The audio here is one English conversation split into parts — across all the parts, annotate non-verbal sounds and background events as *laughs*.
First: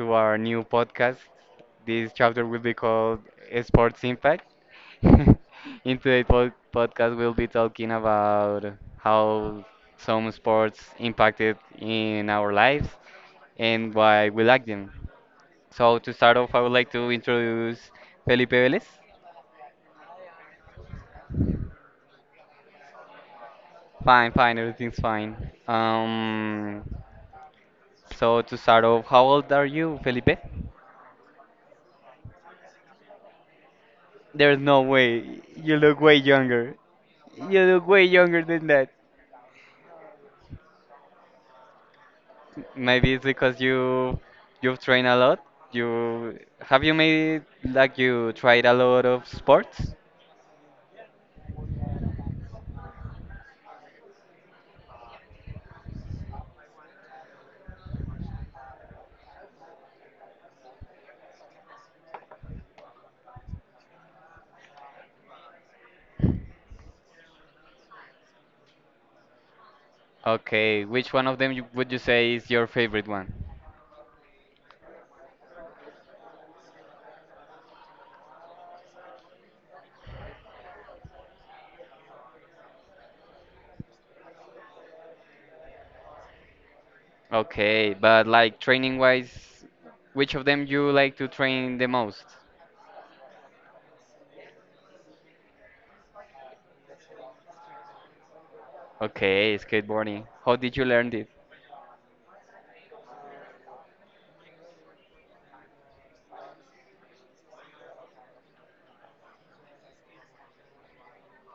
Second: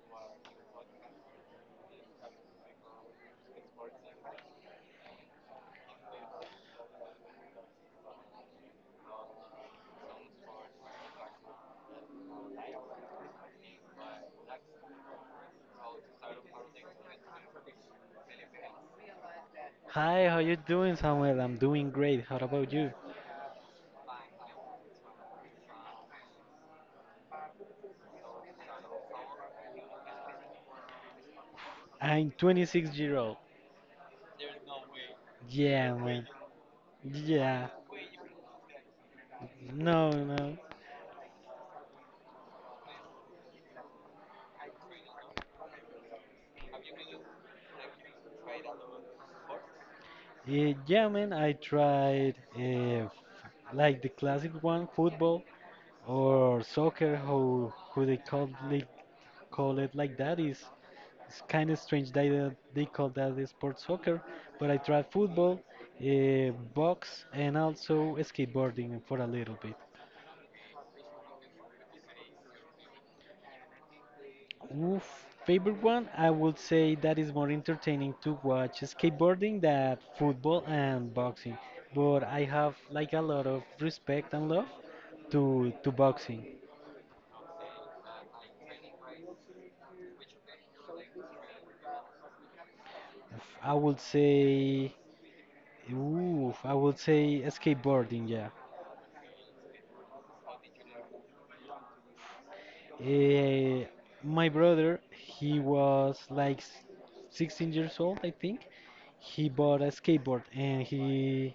to our new podcast. This chapter will be called Sports Impact. *laughs* In today's podcast, we'll be talking about how some sports impacted in our lives and why we like them. So to start off, I would like to introduce Felipe Velez. Hi, how you doing, Samuel? I'm doing great. How about you? Fine, fine, everything's fine. Um, so to start off, how old are you, Felipe? I'm 26-year-old. There's no way. You Yeah, look way man. younger. You Yeah. look way younger than that. No, no. Maybe it's because you've trained a lot. You have you made like you tried a lot of sports? Yeah, man. I tried like the classic one, football or soccer. How Who they call it, like that is it's kind of strange that they call that the sport soccer. But I tried football, box, and also skateboarding for a little bit. Okay, which one of them would you say is your favorite one? Oof, favorite one, I would say that is more entertaining to watch skateboarding than football and boxing. But I have like a lot of respect and love to boxing. Okay, but like training wise, which of them you like to train the most? Oof, I would say, skateboarding. Yeah. Okay, skateboarding. How did you learn it? Eh, my brother, he was like 16 years old, I think. He bought a skateboard, and he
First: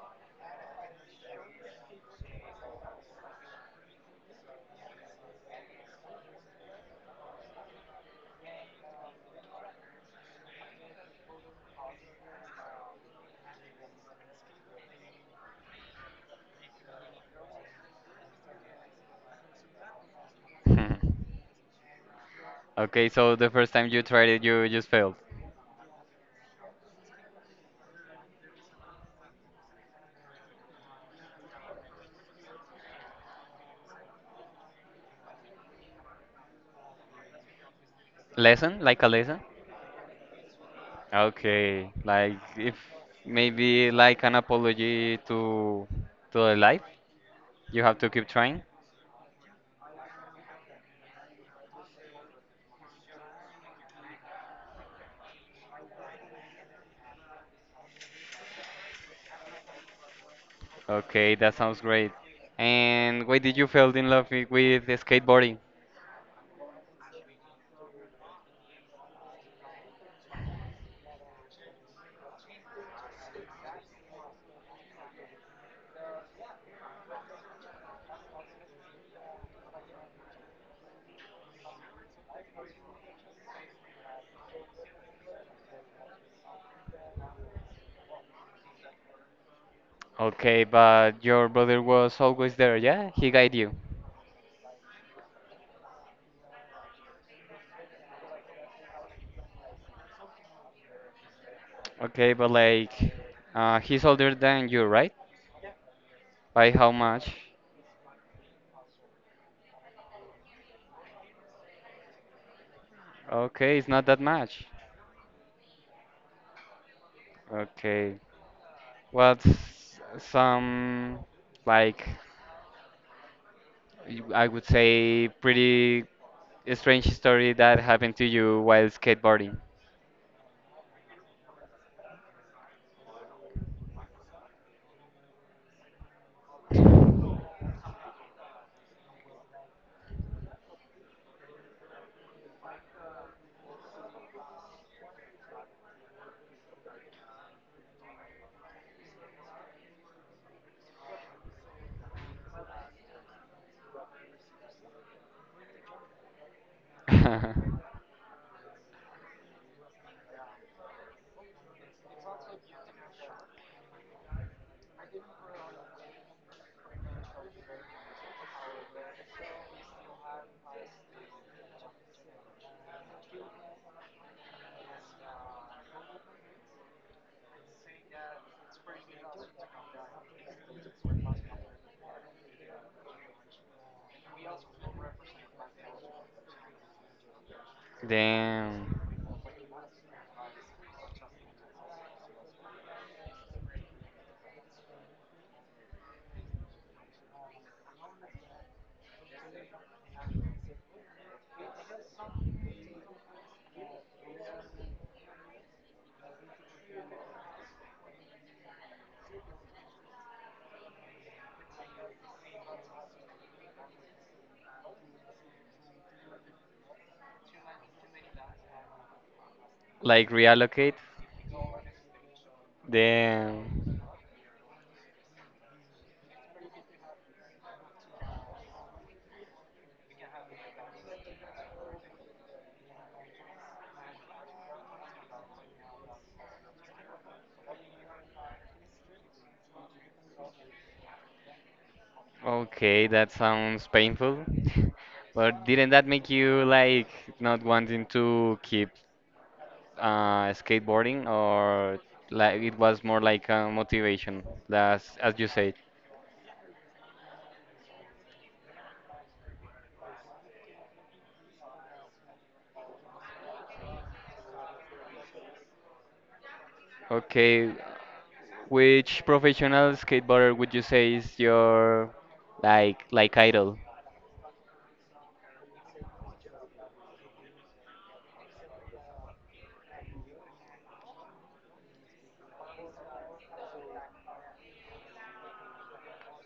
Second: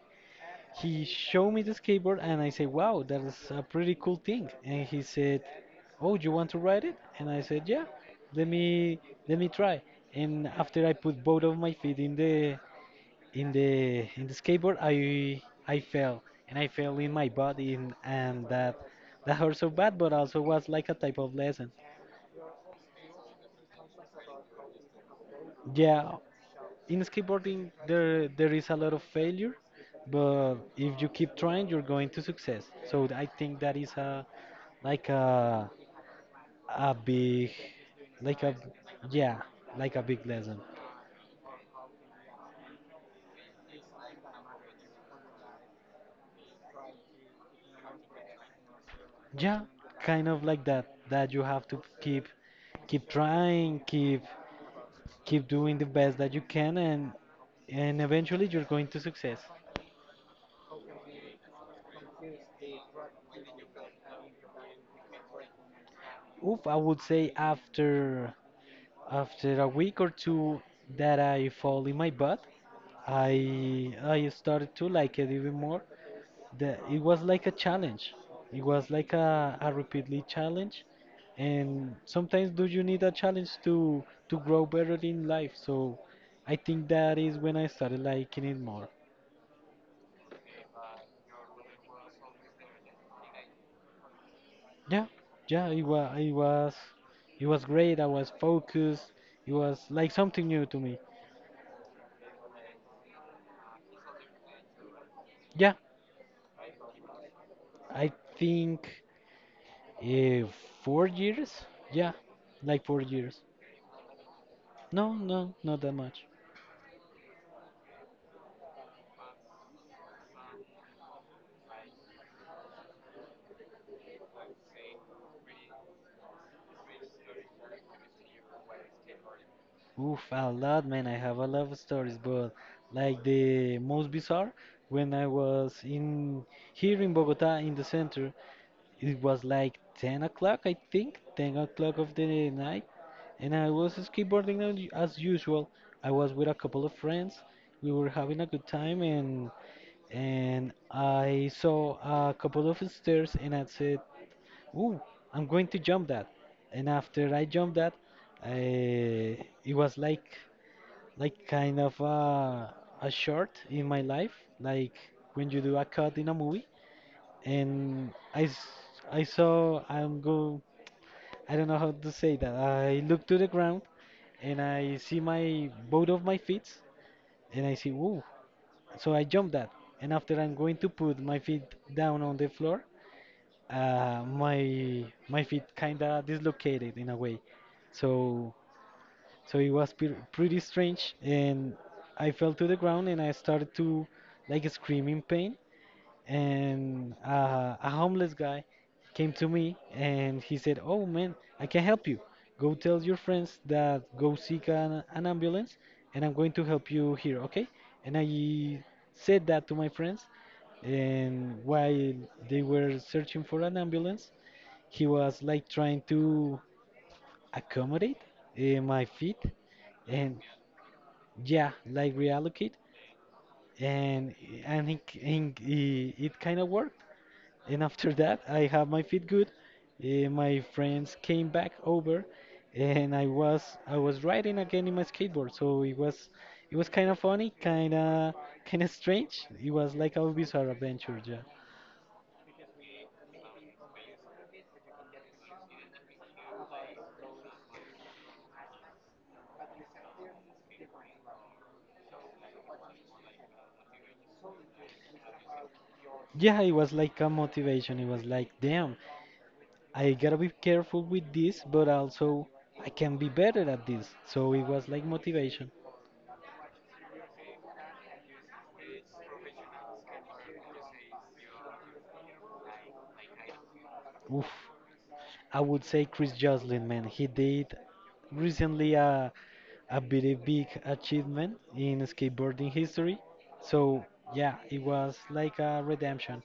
He showed me the skateboard, and I said, "Wow, that is a pretty cool thing." And he said, "Oh, you want to ride it?" And I said, "Yeah, let me try." And after I put both of my feet in the skateboard, I fell, and I fell in my body, and that hurt so bad, but also was like a type of *laughs* lesson. Okay, so the first time you tried it, you just failed. Yeah, in skateboarding, there is a lot of failure, but if you keep trying, you're going to success. So I think that is a like a big like a Lesson? Like a lesson? yeah, like a big lesson. Okay, like if maybe like an apology to the life, you have to keep trying. Yeah kind of like that, you have to keep trying, keep doing the best that you can, and eventually you're going to success. Okay, that sounds great. And why did you fell in love with the skateboarding? Oof, I would say, after a week or two that I fall in my butt, I started to like it even more. It was like a challenge. It was like a repeatedly challenge. And sometimes do you need a challenge to grow better in life? So I think that is when I started liking it more. Okay, but your brother was always there, yeah? He guide you. Yeah, yeah, it was great. I was focused. It was like something new to me. Okay, but like he's older than you, right? Yeah, By how much? I think. Uh, 4 years? Yeah, like 4 years. Okay, it's not that much. No, no, not that much. Okay. What's some like I would say pretty strange story that happened to you while skateboarding? Oof, a lot, man. I have a lot of stories, but like the most bizarre, when I was in here in Bogota in the center, it was like 10 o'clock, I think, 10 o'clock of the night, and I was skateboarding as usual. I was with a couple of friends. We were having a good time, and I saw a couple of stairs, and I said, "Ooh, I'm going to jump that." And after I jumped *laughs* that, I, it was like kind of a short in my life, like when you do a cut in a movie. And I, s- I saw, I'm go, I don't know how to say that. I look to the ground and I see my both of my feet and I see, "Ooh." So I jump that. And after I'm going to put my feet down on the floor, my feet kinda dislocated in a way, so Damn. It was pretty strange, and I fell to the ground and I started to like scream in pain, and a homeless guy came to me and he said, "Oh man, I can help you. Go tell your friends that go seek an ambulance, and I'm going to help you here, okay?" And I said that to my friends, and while they were searching for an ambulance, he was like trying to accommodate my feet, Like and reallocate? yeah, like reallocate, Damn. and and it kind of worked. And after that, I have my feet good. My friends came back over, and I was riding again in my skateboard. So it was kind of funny, kind of strange. It was like a bizarre adventure, yeah. Okay, that sounds painful. *laughs* But didn't that make you like not wanting to keep skateboarding or like it was more like a motivation, as you said? Yeah, it was like a motivation. It was like, "Damn, I gotta be careful with this, but also I can be better at this." So it was like motivation. Okay, which professional skateboarder would you say is your like idol? Oof. I would say Chris Joslin, man. He did recently a very big achievement in skateboarding history. So yeah, it was like a redemption.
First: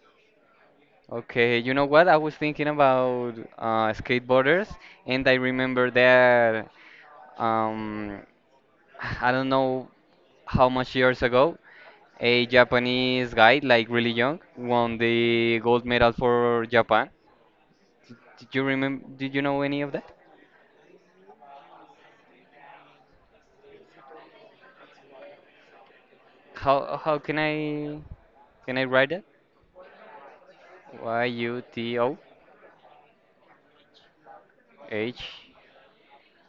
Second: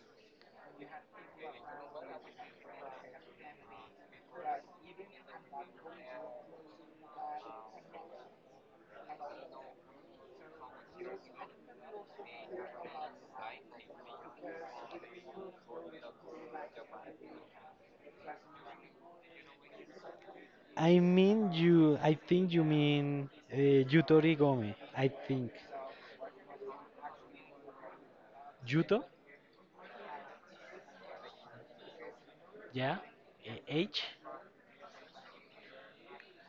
Okay, you know what? I was thinking about skateboarders, and I remember that um, I don't know how much years ago, a Japanese guy, like really young, won the gold medal for Japan. Did you remember? Did you know any of that? I mean you. I think you mean Yuto Origome, I think. How can I Yuto. write it? Y U T O Yeah. H. H.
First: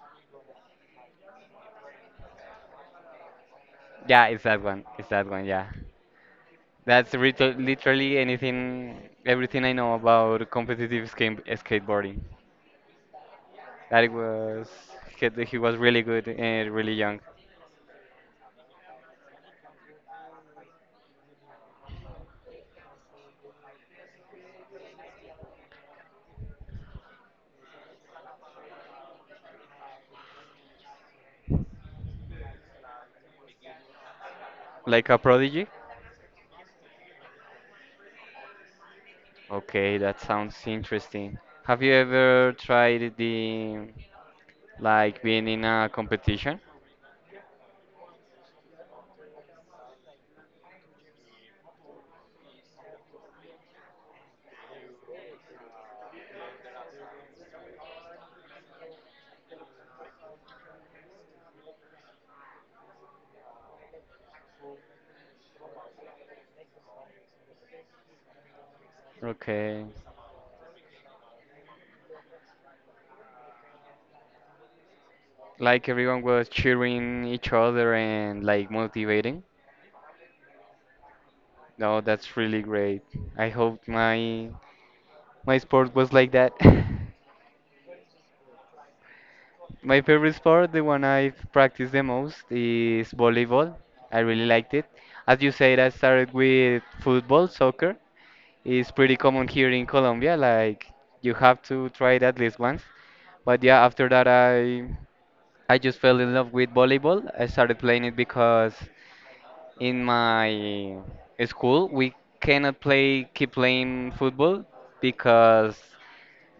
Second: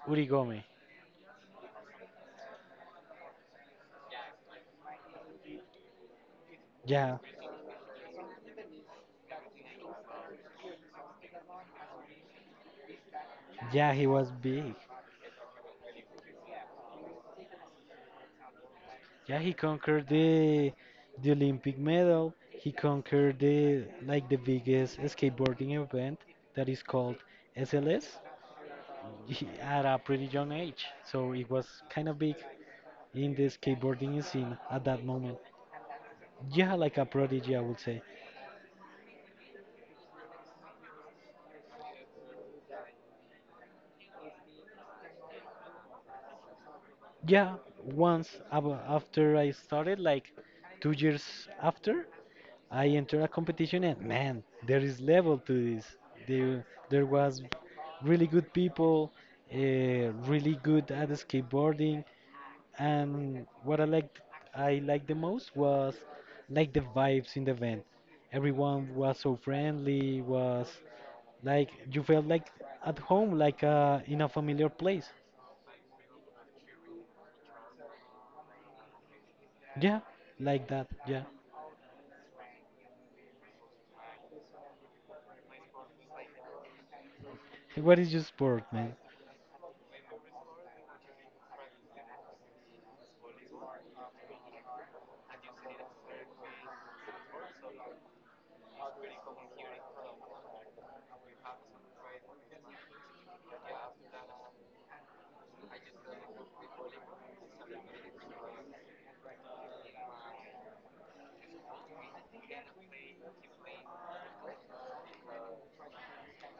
Origome. Yeah, it's that one. It's that one. Yeah. Yeah. Literally anything, everything I know about competitive skateboarding. Yeah, That he it was was, big. he was really good and really young. Yeah, he conquered the Olympic medal. He conquered the like the biggest skateboarding event that is called SLS at a pretty young age. So it was kind of big in the skateboarding scene at that Like a moment. prodigy? Yeah, like a prodigy, I would say. Okay, that sounds interesting. Have you ever tried like being in a competition? Yeah, once after I started, like 2 years after, I entered a competition, and man, there is level to this. There, there was really good people, really good at skateboarding, and I liked the most was like the vibes in the event. Everyone was so Okay. friendly, was like you felt like at home, like in a familiar place. Like everyone was cheering each other and like motivating? Yeah, like that. Yeah. No, that's really great. I hope my sport was like that. *laughs* *laughs* What is your sport, man? My favorite sport, the one I've practiced the most, is volleyball. I really liked it. As you said, I started with football, soccer. It's pretty common here in Colombia, like you have to try it at least once. But yeah, after that I just fell in love with volleyball. I started playing it because in my school we cannot play keep playing football because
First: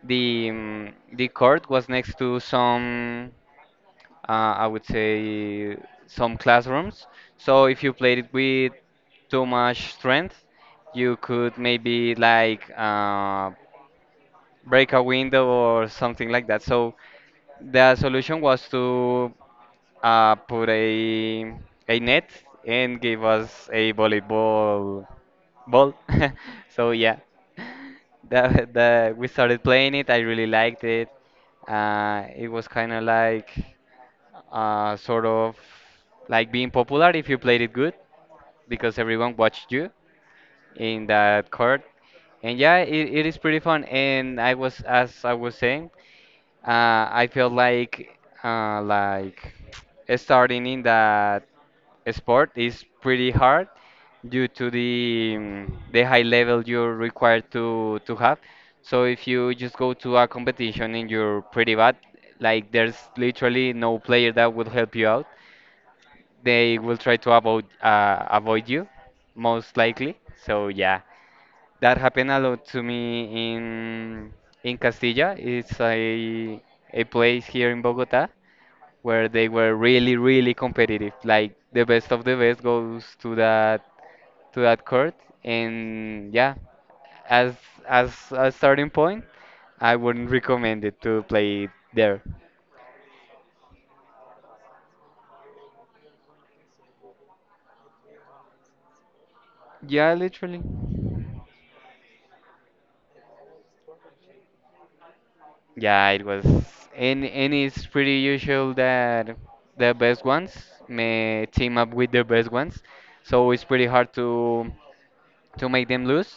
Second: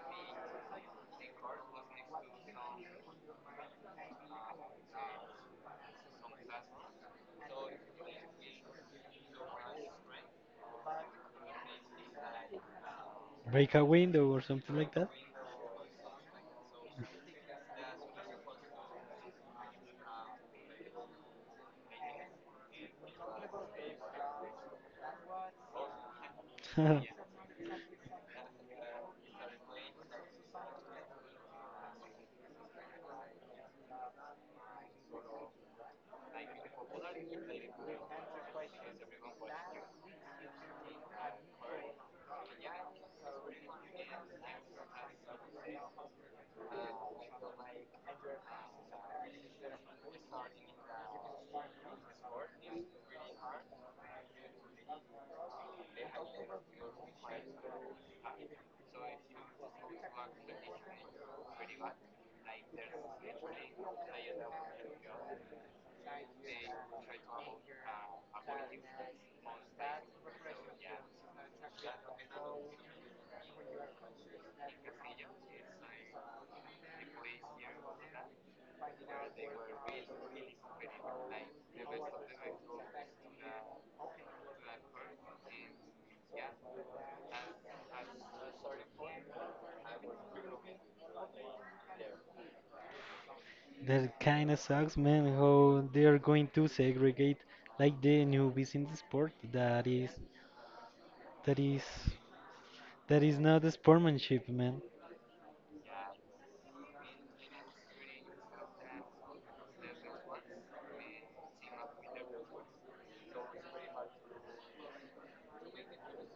the court was next to some I would say some classrooms. So if you played it with too much strength, you could maybe Break a window or something like break a window or something like that. So the solution was to put a net and give us a volleyball ball. *laughs* So that? *laughs* yeah, the we started playing it. I really liked it. It was kind of sort of like being popular if you played it good because everyone watched you in that court. And yeah, it is pretty fun. And I was, as I was saying, I feel like starting in that sport is pretty hard due to the the high level you're required to have. So if you just go to a competition and you're pretty bad, like there's literally no player that will help you out. They will try to avoid avoid you most likely. So yeah, that happened a lot to me in Castilla. It's a place here in Bogota where they were really, really competitive. Like the best of the best goes to that court, and yeah, as as a starting point, I wouldn't recommend it to play it there. That kind of sucks, man. How they are going to segregate like the newbies in the sport. Yeah, literally. that is, that is not a sportsmanship, man. Yeah, it was, and it's pretty usual that the best ones may team up with the best ones, so it's pretty hard to make them lose,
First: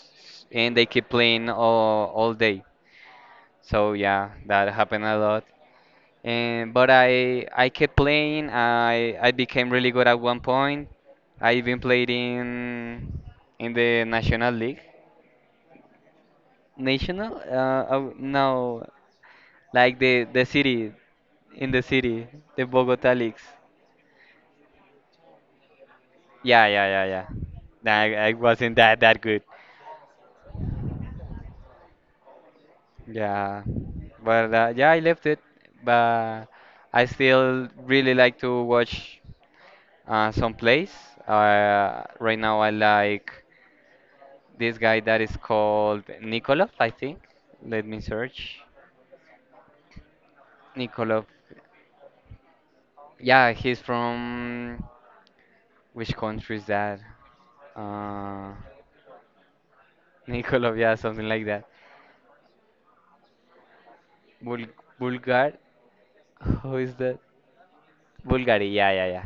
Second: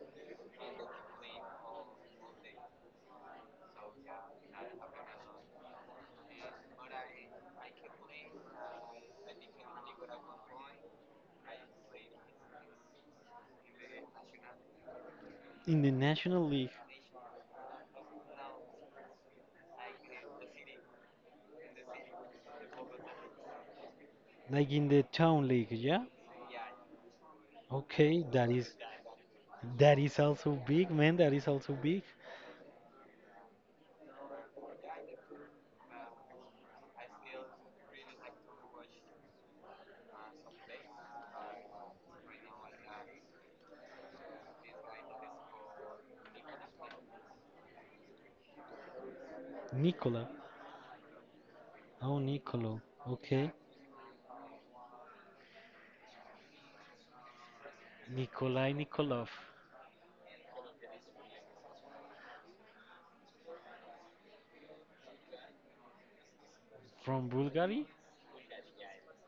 and they keep playing all day. So yeah, that happened a lot. And but I kept playing. I became really good at one point. I even played in the National League. In the national league, National? Oh, no. Like the city, in the city, the Bogota leagues. like in the town league, yeah. Yeah, yeah, yeah, yeah. Nah, Okay, I wasn't that good. that is also big, man. That is also big. Yeah, but yeah, I left it, but I still really like to watch some plays. Right now, I like this guy that is called Nikolov, I think. Let me search. Nikola, Nikolov. oh, Nikolo, okay. Yeah, he's from which country is that? Uh, Nikolai Nikolov *laughs* Nikolov, yeah, something like that. Bul Bulgar, who is that? from Bulgaria, Bulgari, yeah, yeah, yeah.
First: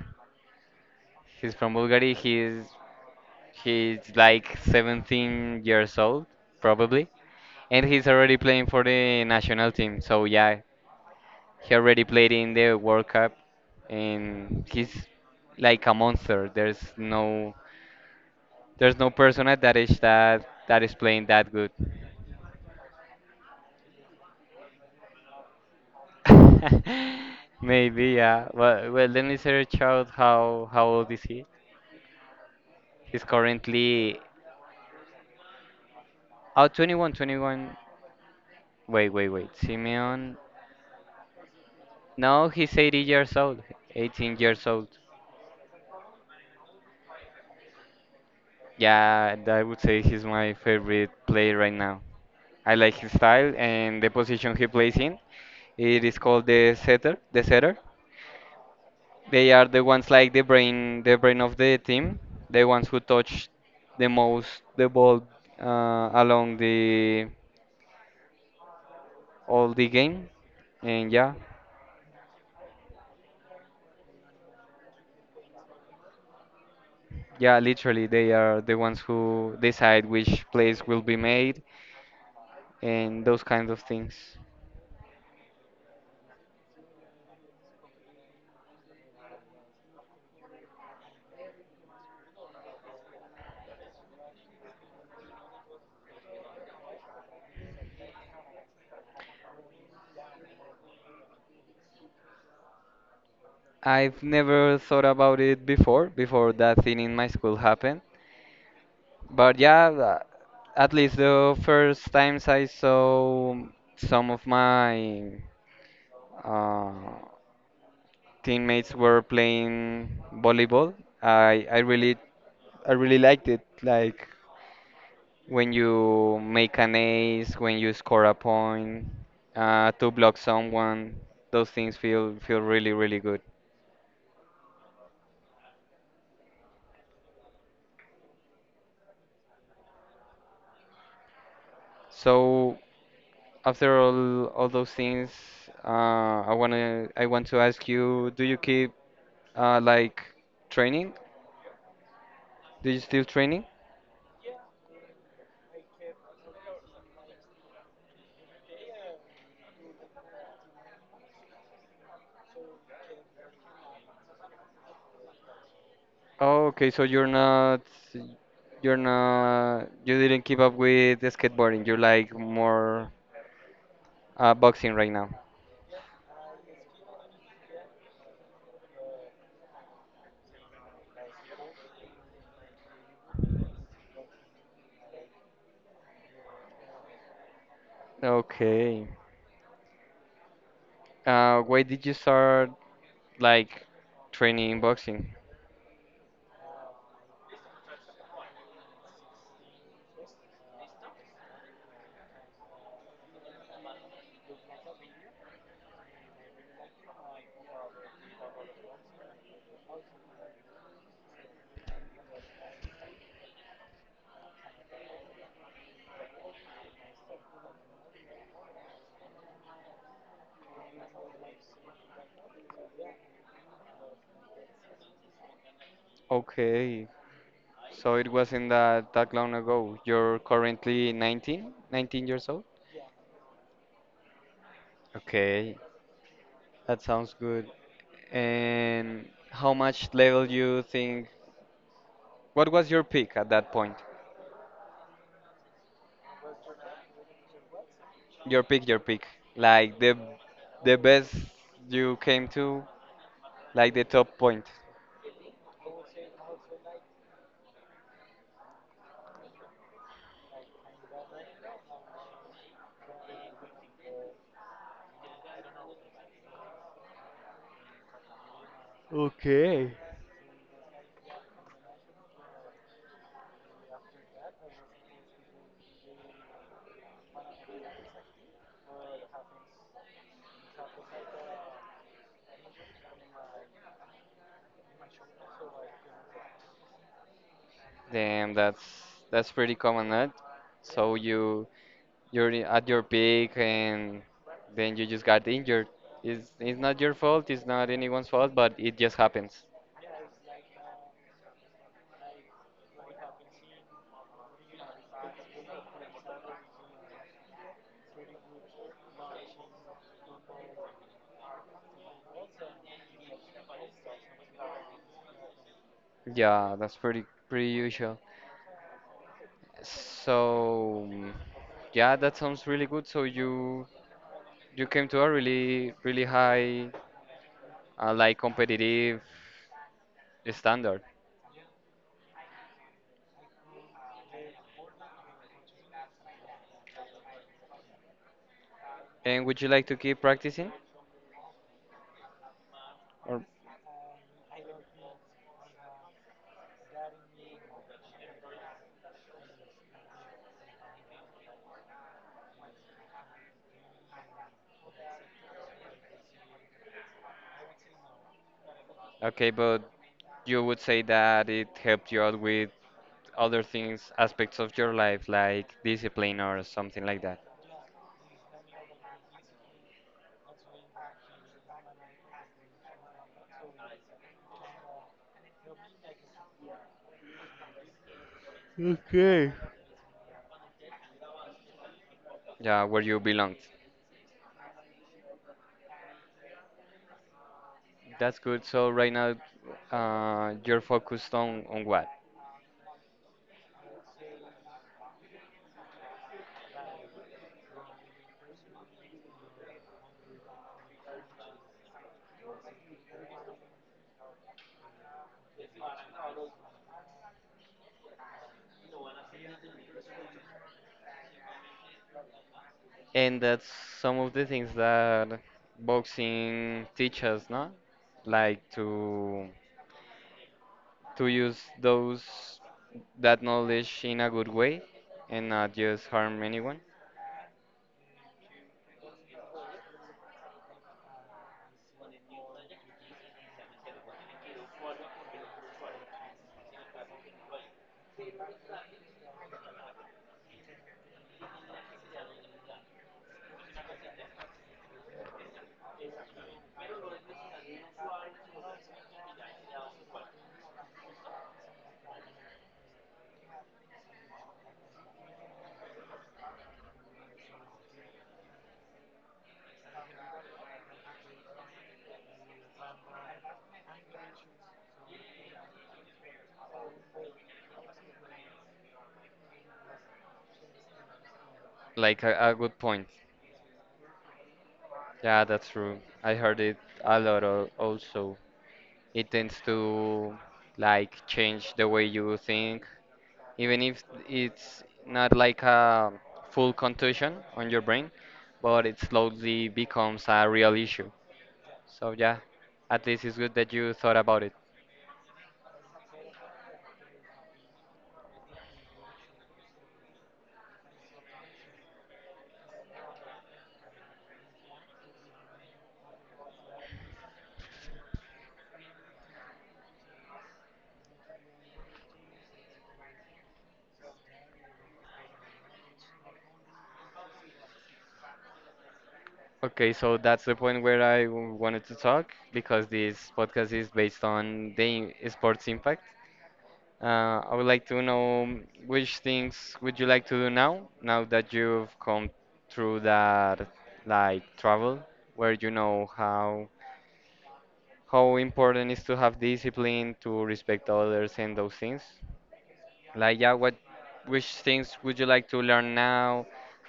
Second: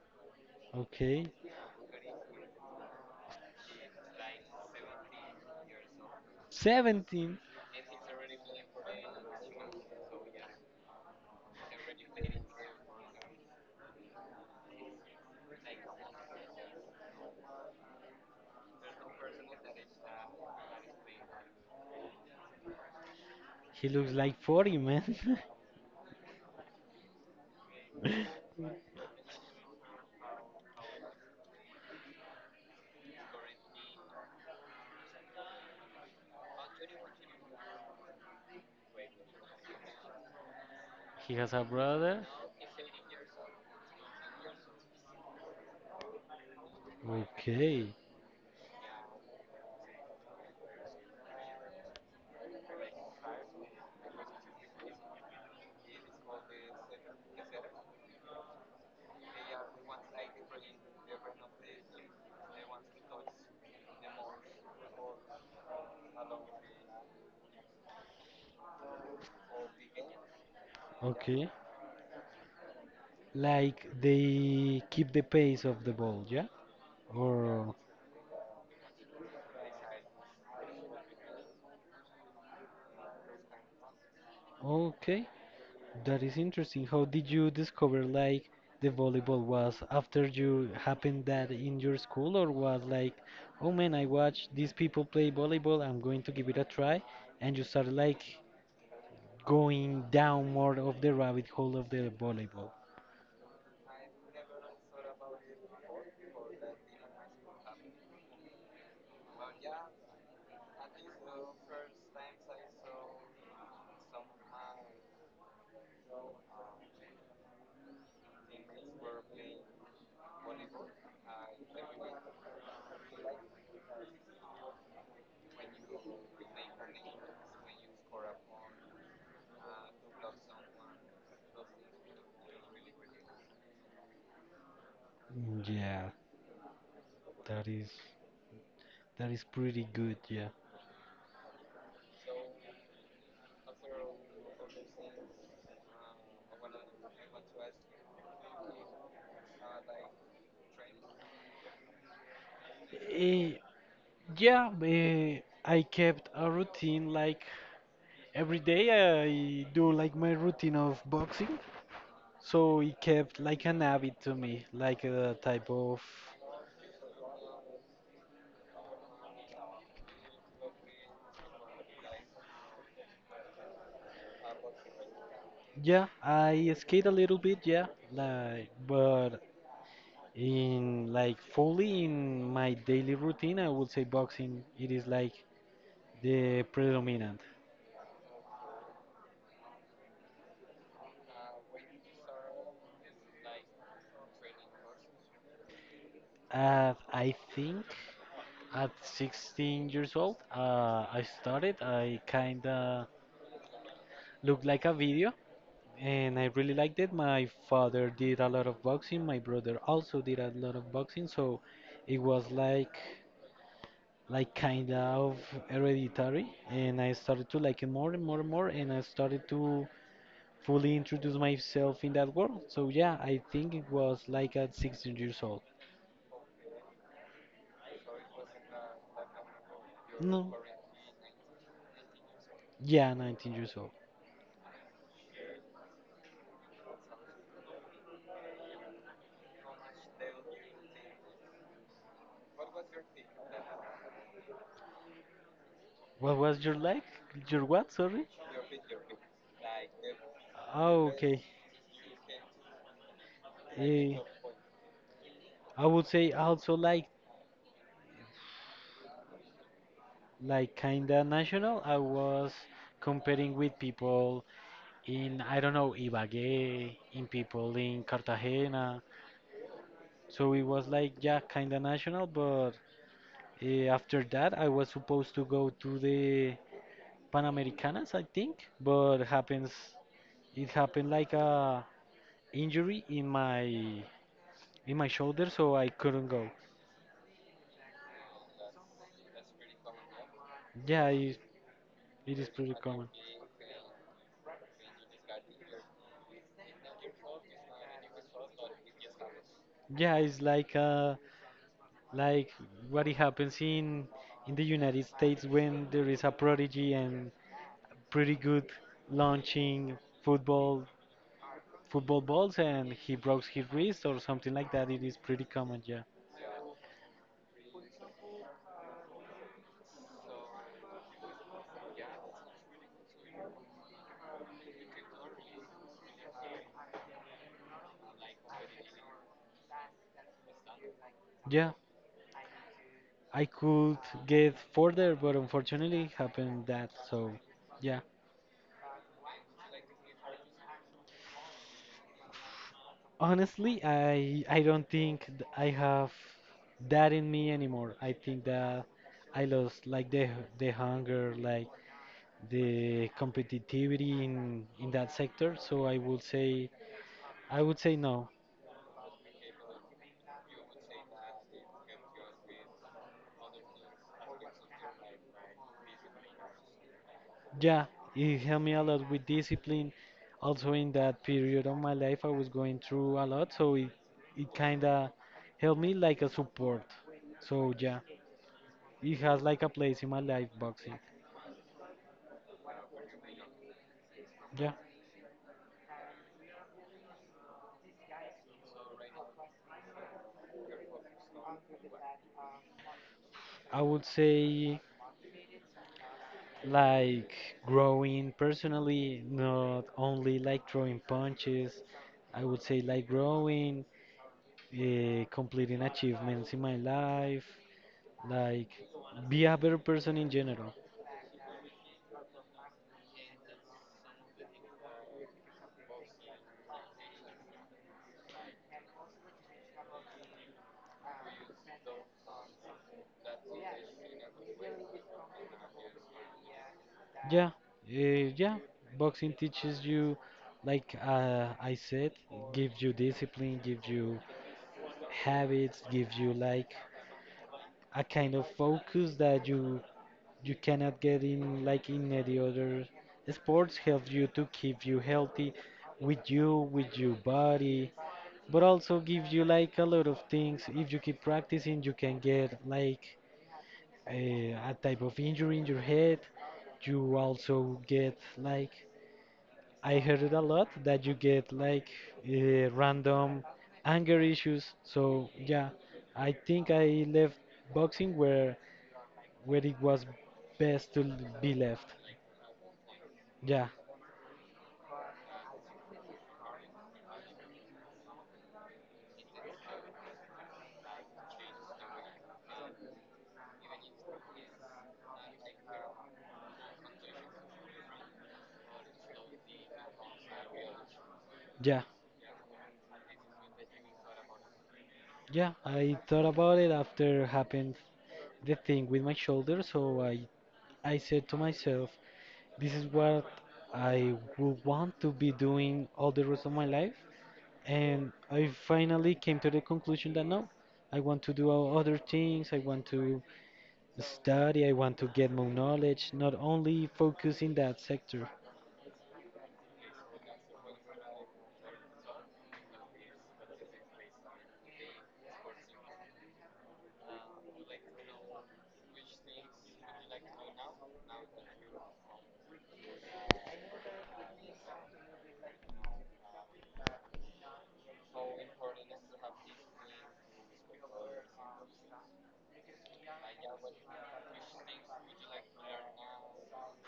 okay. He's from Bulgari. He's like 17 years old, probably, 17. and he's already playing for the national team. So yeah, he already played in the World Cup, and he's like a monster. There's no person at that age that is playing that good. He looks like 40, man. *laughs* Maybe, yeah. Well, well, let me search out how old is he. He's currently Oh, 21. Wait, wait, wait. Simeon. *laughs* He has a brother. No, he's 80 years old. 18 years old. Okay. Yeah, I would say he's my favorite player right now. I like his style and the position he plays in. It is called the setter. They are the ones like the brain of the team, the ones who touch the most the ball along the all the game. And yeah, Okay. Like they keep the pace of the ball, yeah? yeah, Or literally, they are the ones who decide which place will be made and those kinds of things. okay, that is interesting. How did you discover, like, the volleyball was after you happened that in your school, or was like, "Oh man, I watch these people play volleyball, I'm going to give it a try," and you start like going down more of the rabbit hole of the volleyball? I've never thought about it before, before that thing in my school happened. But yeah, at least the first times I saw some of my uh, teammates were playing volleyball, I, I really I really liked it. Like when you make an ace, when you score a point, to block someone, those things feel really really good. Mm, yeah, that is that is pretty good, yeah. So after all those things, I wanna I want to ask you, do you keep uh, like training? Do you still Eh, training? Yeah, I kept a routine, like every day I do like my routine of boxing. So it kept like an habit to me, like a type of, Oh, okay, so you're not you didn't keep up with the skateboarding. You're like more boxing right now. yeah, I skate a little bit, yeah, like, but in like fully in my daily routine, I would say boxing it is like the predominant. Okay. Why did you start? Like training in boxing. I think at 16 years old, I started. I kinda looked like a video, and I really liked it. My father did a lot of boxing. My brother also did a lot of boxing, so it was like kind of hereditary. And I started to like it more and more and more, and I started to fully introduce myself in that world. So yeah, I think it was like at 16 years old. Okay, so it wasn't that long ago. You're No, currently 19, 19 years old? yeah, 19 years old. Okay, that sounds good. And how much level you think? What was your peak at that point? What was your like? Your what? Sorry. Your peak. Like the Oh, best okay. you came to, like the Eh, top point. I would say also like kinda national. I was competing with people in, I don't know, Ibagué, in people in Cartagena. So it was like, yeah, kinda national. But after that, I was supposed to go to the Panamericanas, I think. But happens it happened like a injury in my shoulder, so I couldn't go. Damn, that's pretty common, right? Yeah, So you it is pretty at your common. peak and then you just got injured. It's not your fault, it's not anyone's fault, but it just happens. Yeah, it's like what it happens in the United States when there is a prodigy and pretty good launching football football balls and he broke his wrist or something like that. It is pretty common, yeah. Yeah, that's pretty pretty usual. So yeah, that sounds really good. So you came to a really really high like competitive standard. Yeah, I could get further, but unfortunately it happened that. So, yeah. And would you like to keep practicing? Or Honestly, I don't think I have that in me anymore. I think that I lost like the hunger, like the competitivity in that sector. So I would say no. okay, but you would say that it helped you out with other things, aspects of your life like discipline or something like that. Yeah, it helped me a lot with discipline. Also, in that period of my life, I was going through a lot, so it kind of helped me like a support. So yeah, it has like a place in my life, boxing. Yeah, where you belonged. Yeah, That's good. So right now, you're focused on what? I would say like growing personally, not only like throwing punches. I would say like growing, completing achievements in my life, like be a better person in general. And that's some of the things that boxing teaches, no? Like to use those that knowledge in a good way and not just harm anyone. Yeah, yeah. Boxing teaches you, like, I said, gives you discipline, gives you habits, gives you like a kind of focus that you cannot get in in any other sports. Helps you to keep you healthy with your body, but also gives you like a lot of things. If you keep practicing, you can get like a type of injury in your head. You also get like, I heard it a lot, that you get like random anger issues. So yeah, I think I left boxing where it was best to be left. Like a good point. Yeah, Yeah, that's true. I heard it a lot also. It tends to like change the way you think, even if it's not like a full contusion on your brain, but it slowly becomes a real issue. yeah, So yeah, at least it's good that you thought about it. yeah. I thought about it after happened the thing with my shoulder, so I said to myself, this is what I would want to be doing all the rest of my life. And I finally came to the conclusion that no, I want to do other things. I want to study. I want to get more knowledge, not only focus in that sector. Okay, so that's the point where wanted to talk because this podcast is based on the sports impact. I would like to know which things would you like to do now, now that you've come through that like travel, where you know how important is to have discipline to respect others and those things like yeah what which things would you like to learn now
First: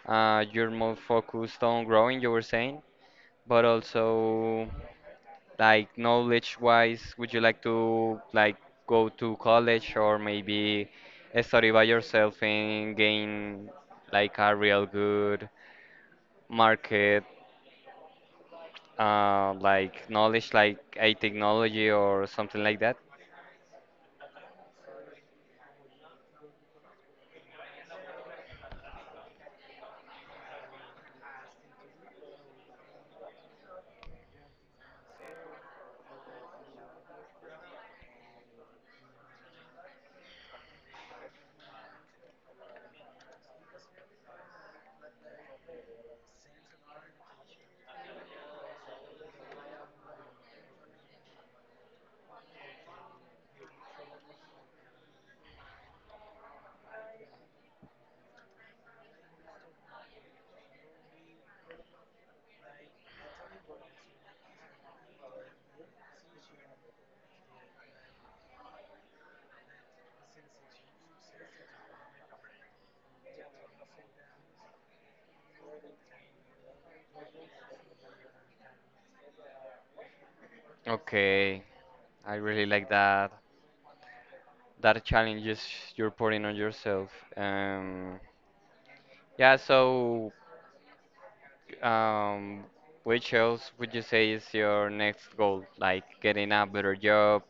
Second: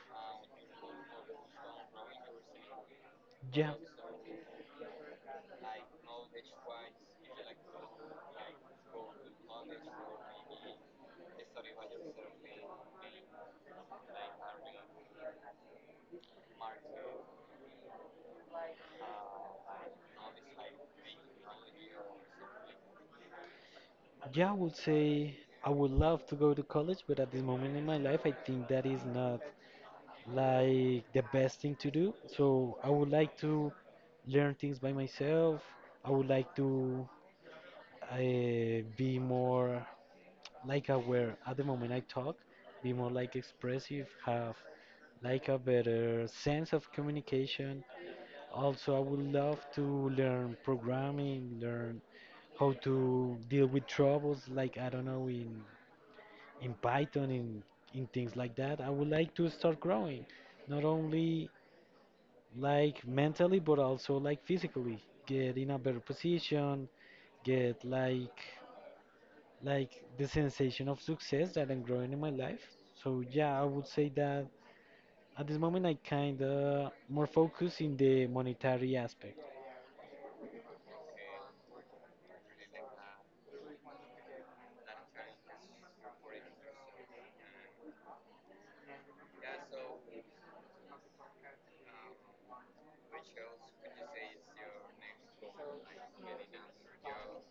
you're more focused on growing you were saying but Yeah. also like knowledge wise would you like to like go to college or maybe study by yourself and gain like a real good market like knowledge like a technology or something like that Yeah, I would say I would love to go to college, but at this moment in my life, I think that is not like the best thing to do. So I would like to learn things by myself. I would like to uh, be more like aware at the moment I talk, be more like expressive, have like a better sense of communication. Also, I would love to learn programming, learn how to deal with troubles like I don't know in Python, in things like that. I would like to start growing, not only like mentally but also like physically. Get in a better position, get like the sensation of success that I'm growing in my life. So yeah, I would say that at this moment I kind of more focus in the monetary aspect. okay I really like that challenges you're putting on yourself. Um, yeah, so um, which else would you say is your next goal? Like getting a better job,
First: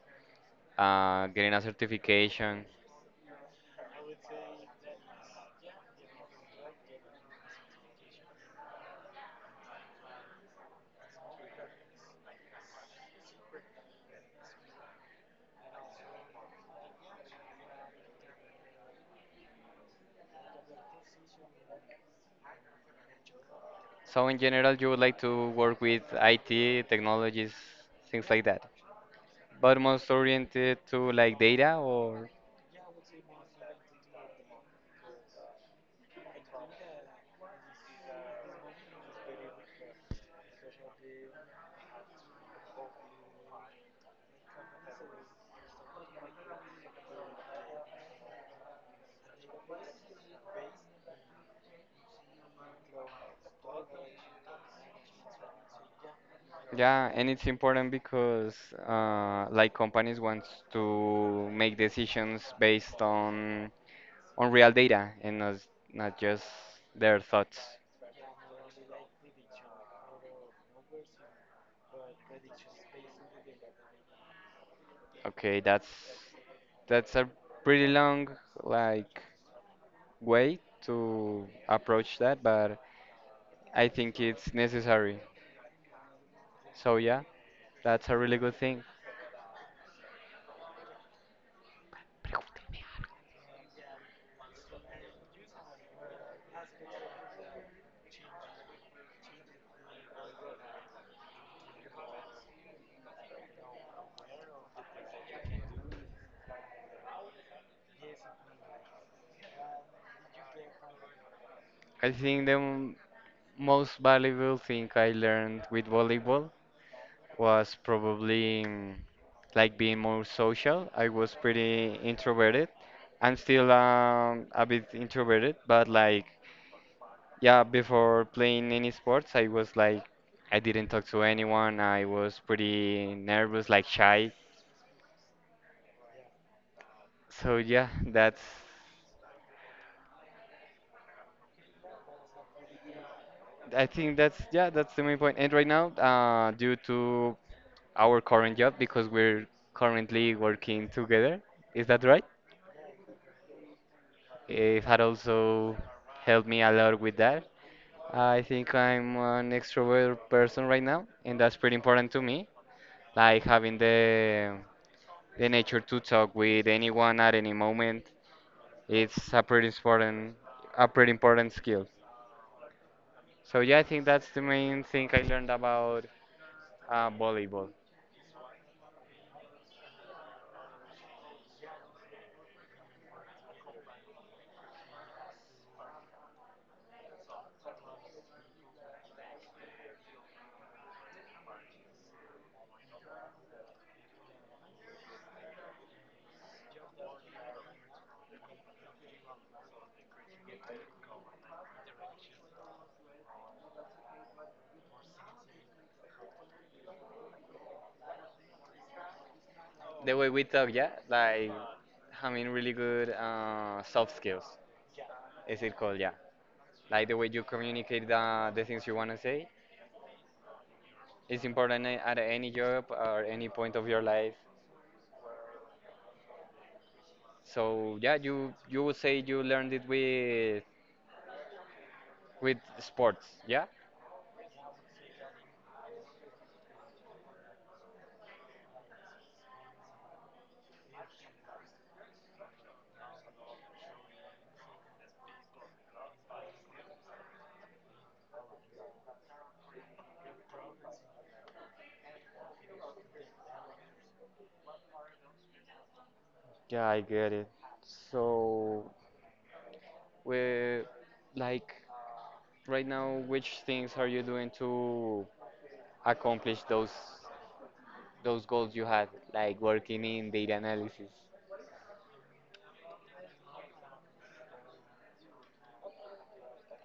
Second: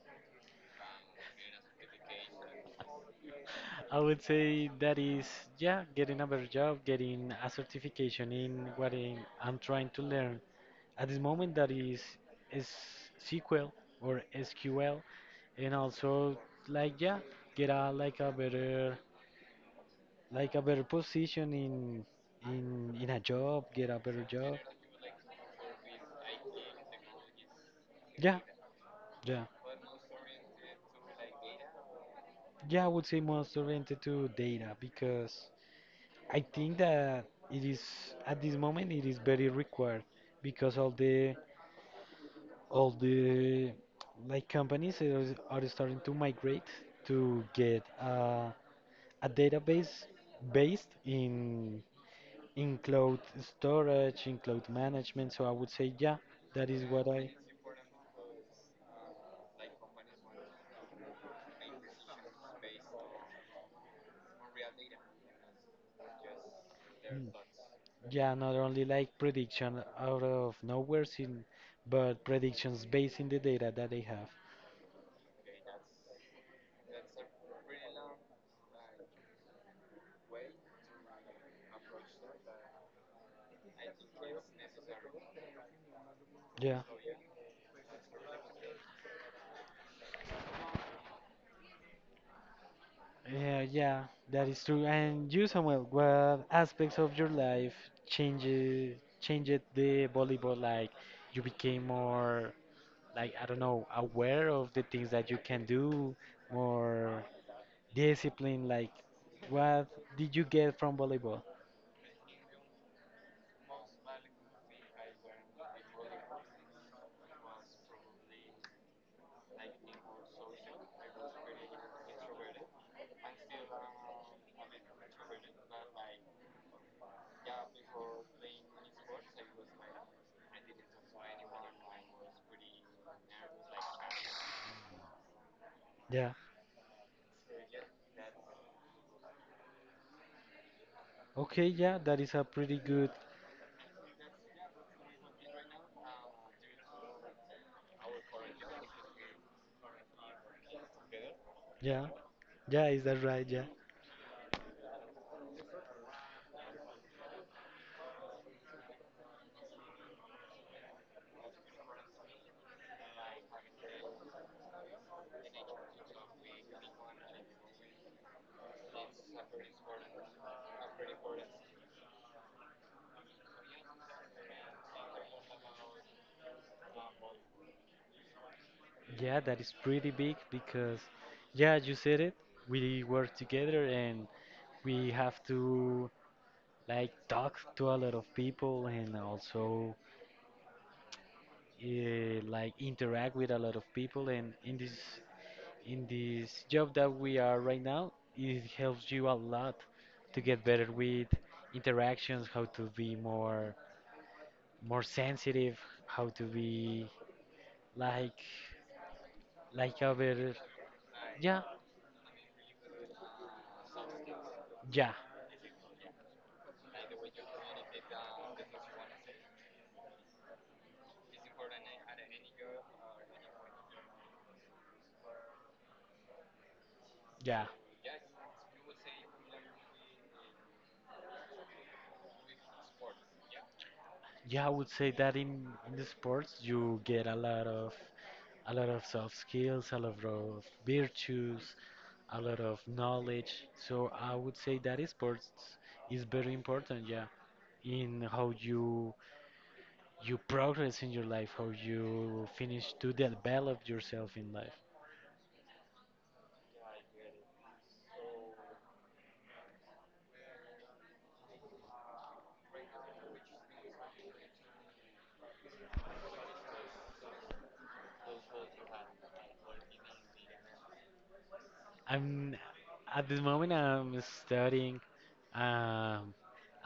getting a certification. I would say that is yeah, getting a better job, getting a certification in I'm trying to learn at this moment that is S SQL or SQL, and also like yeah, get a a better like a better position in in a job, get a better So in job. general, you would like to work with IT technologies, things Yeah, like that. yeah, But most oriented to like data or yeah. I would say most oriented to data because I think that it is at this moment it is very required because of the all the like are starting to migrate to get a database based in cloud storage, in cloud management. So I would say, yeah, that is what yeah, and I. it's important because like companies want to make decisions based on real data and not just their Mm. thoughts. Yeah, not only like prediction out of nowhere, but predictions based in the data that they have. Okay, that's a pretty long like way to approach that, but I think it's necessary. Yeah. So yeah, that's a really good thing. Yeah, yeah, that is true. And you, Samuel, what aspects of your life changes changed the volleyball? Like you became more, like I don't know, aware of the things that you can do, more disciplined. Like what did you get from volleyball? I think most valuable thing I learned with volleyball was probably like being more social. I was pretty introverted. I'm still a bit introverted, but like yeah, before playing any sports, I was like, I didn't talk to anyone. I was pretty nervous, like shy. Yeah. So yeah, Okay, yeah, that is a pretty good. I think yeah, that's the main point. And right now, due to our current job, because we're currently working together, is that Yeah. right? Yeah, is that right? Yeah. It had also helped me a lot with that. I think I'm an extrovert person right now, and that's pretty important to me. Like having the nature to talk with anyone at any moment. It's a pretty important skill. So yeah, I think that's the main thing I learned about volleyball. Yeah, that is pretty big because, yeah, you said it. We work together and we have to like talk to a lot of people and also like interact with a lot of people and in this job that we are right now it helps you a lot to get better with interactions, how to be more sensitive, how to be like like a The way we better, talk, yeah, like yeah, having really good soft skills, yeah, is it called? Yeah, like the way you communicate the things you want to say. It's important at any job or any point of your life. yeah. So yeah, you would say you learned it with sports, yeah? Yeah, I would say that in the sports you get a lot of soft skills, a lot of virtues, a lot of knowledge. So I would say that sports is very important, yeah, in how you progress in your life, how you finish to develop yourself in life. Yeah, I get it. So, we like right now, which things are you doing to accomplish those goals you had? Like working in data analysis. I'm At this moment I'm studying, um,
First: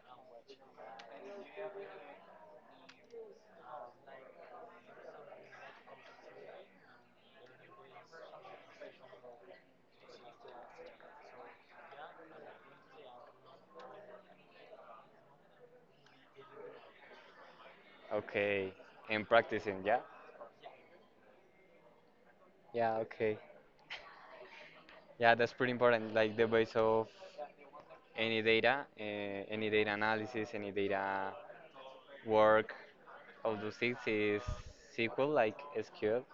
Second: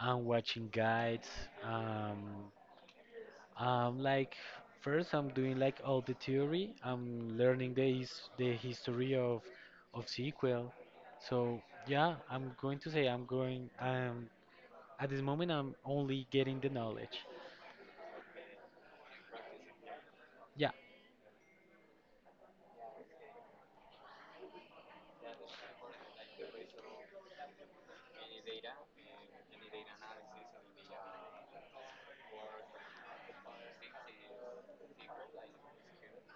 I'm watching guides. Um, like first, I'm doing like all the theory. I'm learning the history of SQL. So yeah, I'm going. At this moment, I'm only getting the knowledge. Okay, and practicing, yeah? Yeah. Yeah, okay. Yeah, that's pretty important. Like the base of any data analysis, any data work of those things is SQL.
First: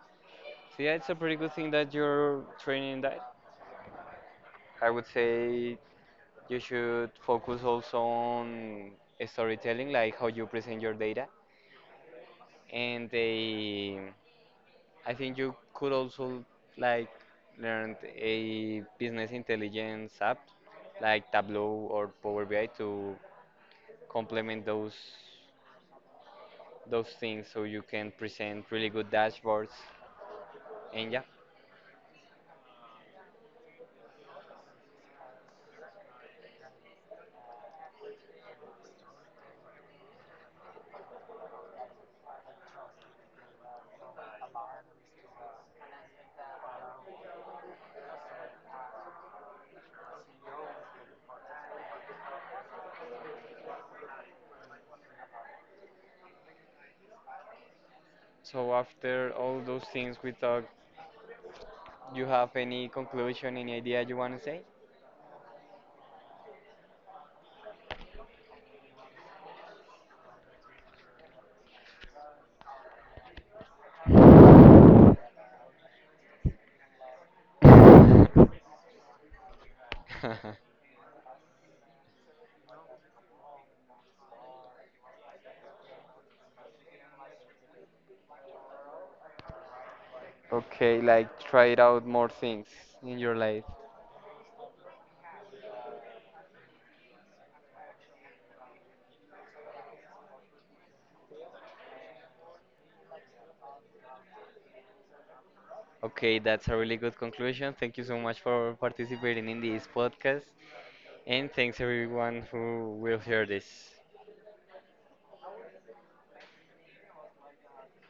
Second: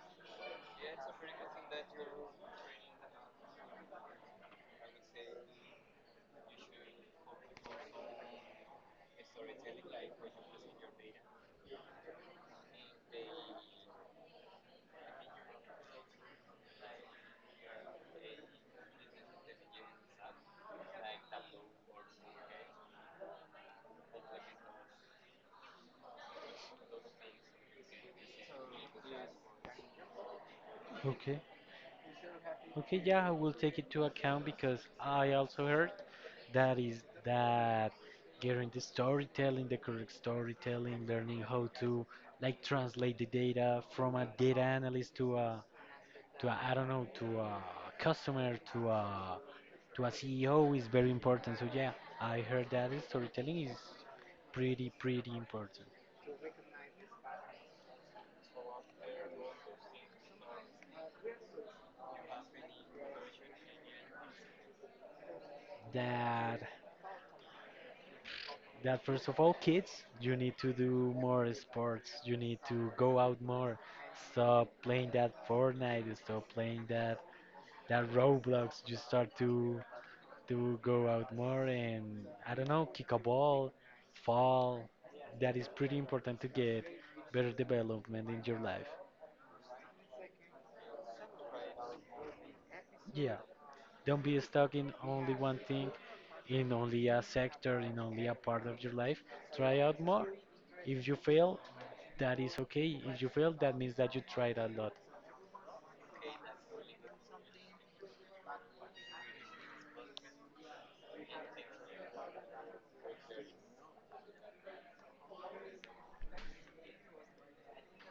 So yeah, it's a pretty good thing that you're training in that. I would say you should focus also on storytelling, like how you present your data. And they, I think you could also like learn a business intelligence app like Tableau or Power BI to complement those things so you can present really good dashboards. And yeah, Okay. Okay. Yeah, I will take it to account because I also heard that getting the storytelling, the correct storytelling, learning how to like translate the data from a data analyst to a, I don't know, to a customer to a CEO is very important. So yeah, I heard that storytelling is pretty important. so after all those things we talked, you have any conclusion, any idea you want to That that first of all, kids, you need to do more sports. You need to go out more. Stop playing that Fortnite. Stop playing that Roblox. You start to say? *laughs* Go out more and I don't know, kick a ball, fall. That is pretty important to get better development in your life. Okay, like tried out more things in your Yeah, life. don't be stuck in only one thing, in only a sector, in only a part of your life. Try out more. If you fail, that is okay. If you fail, that means that you tried a lot. Okay, that's a really good conclusion. Thank you so much for participating in this podcast, and thanks everyone who will hear this.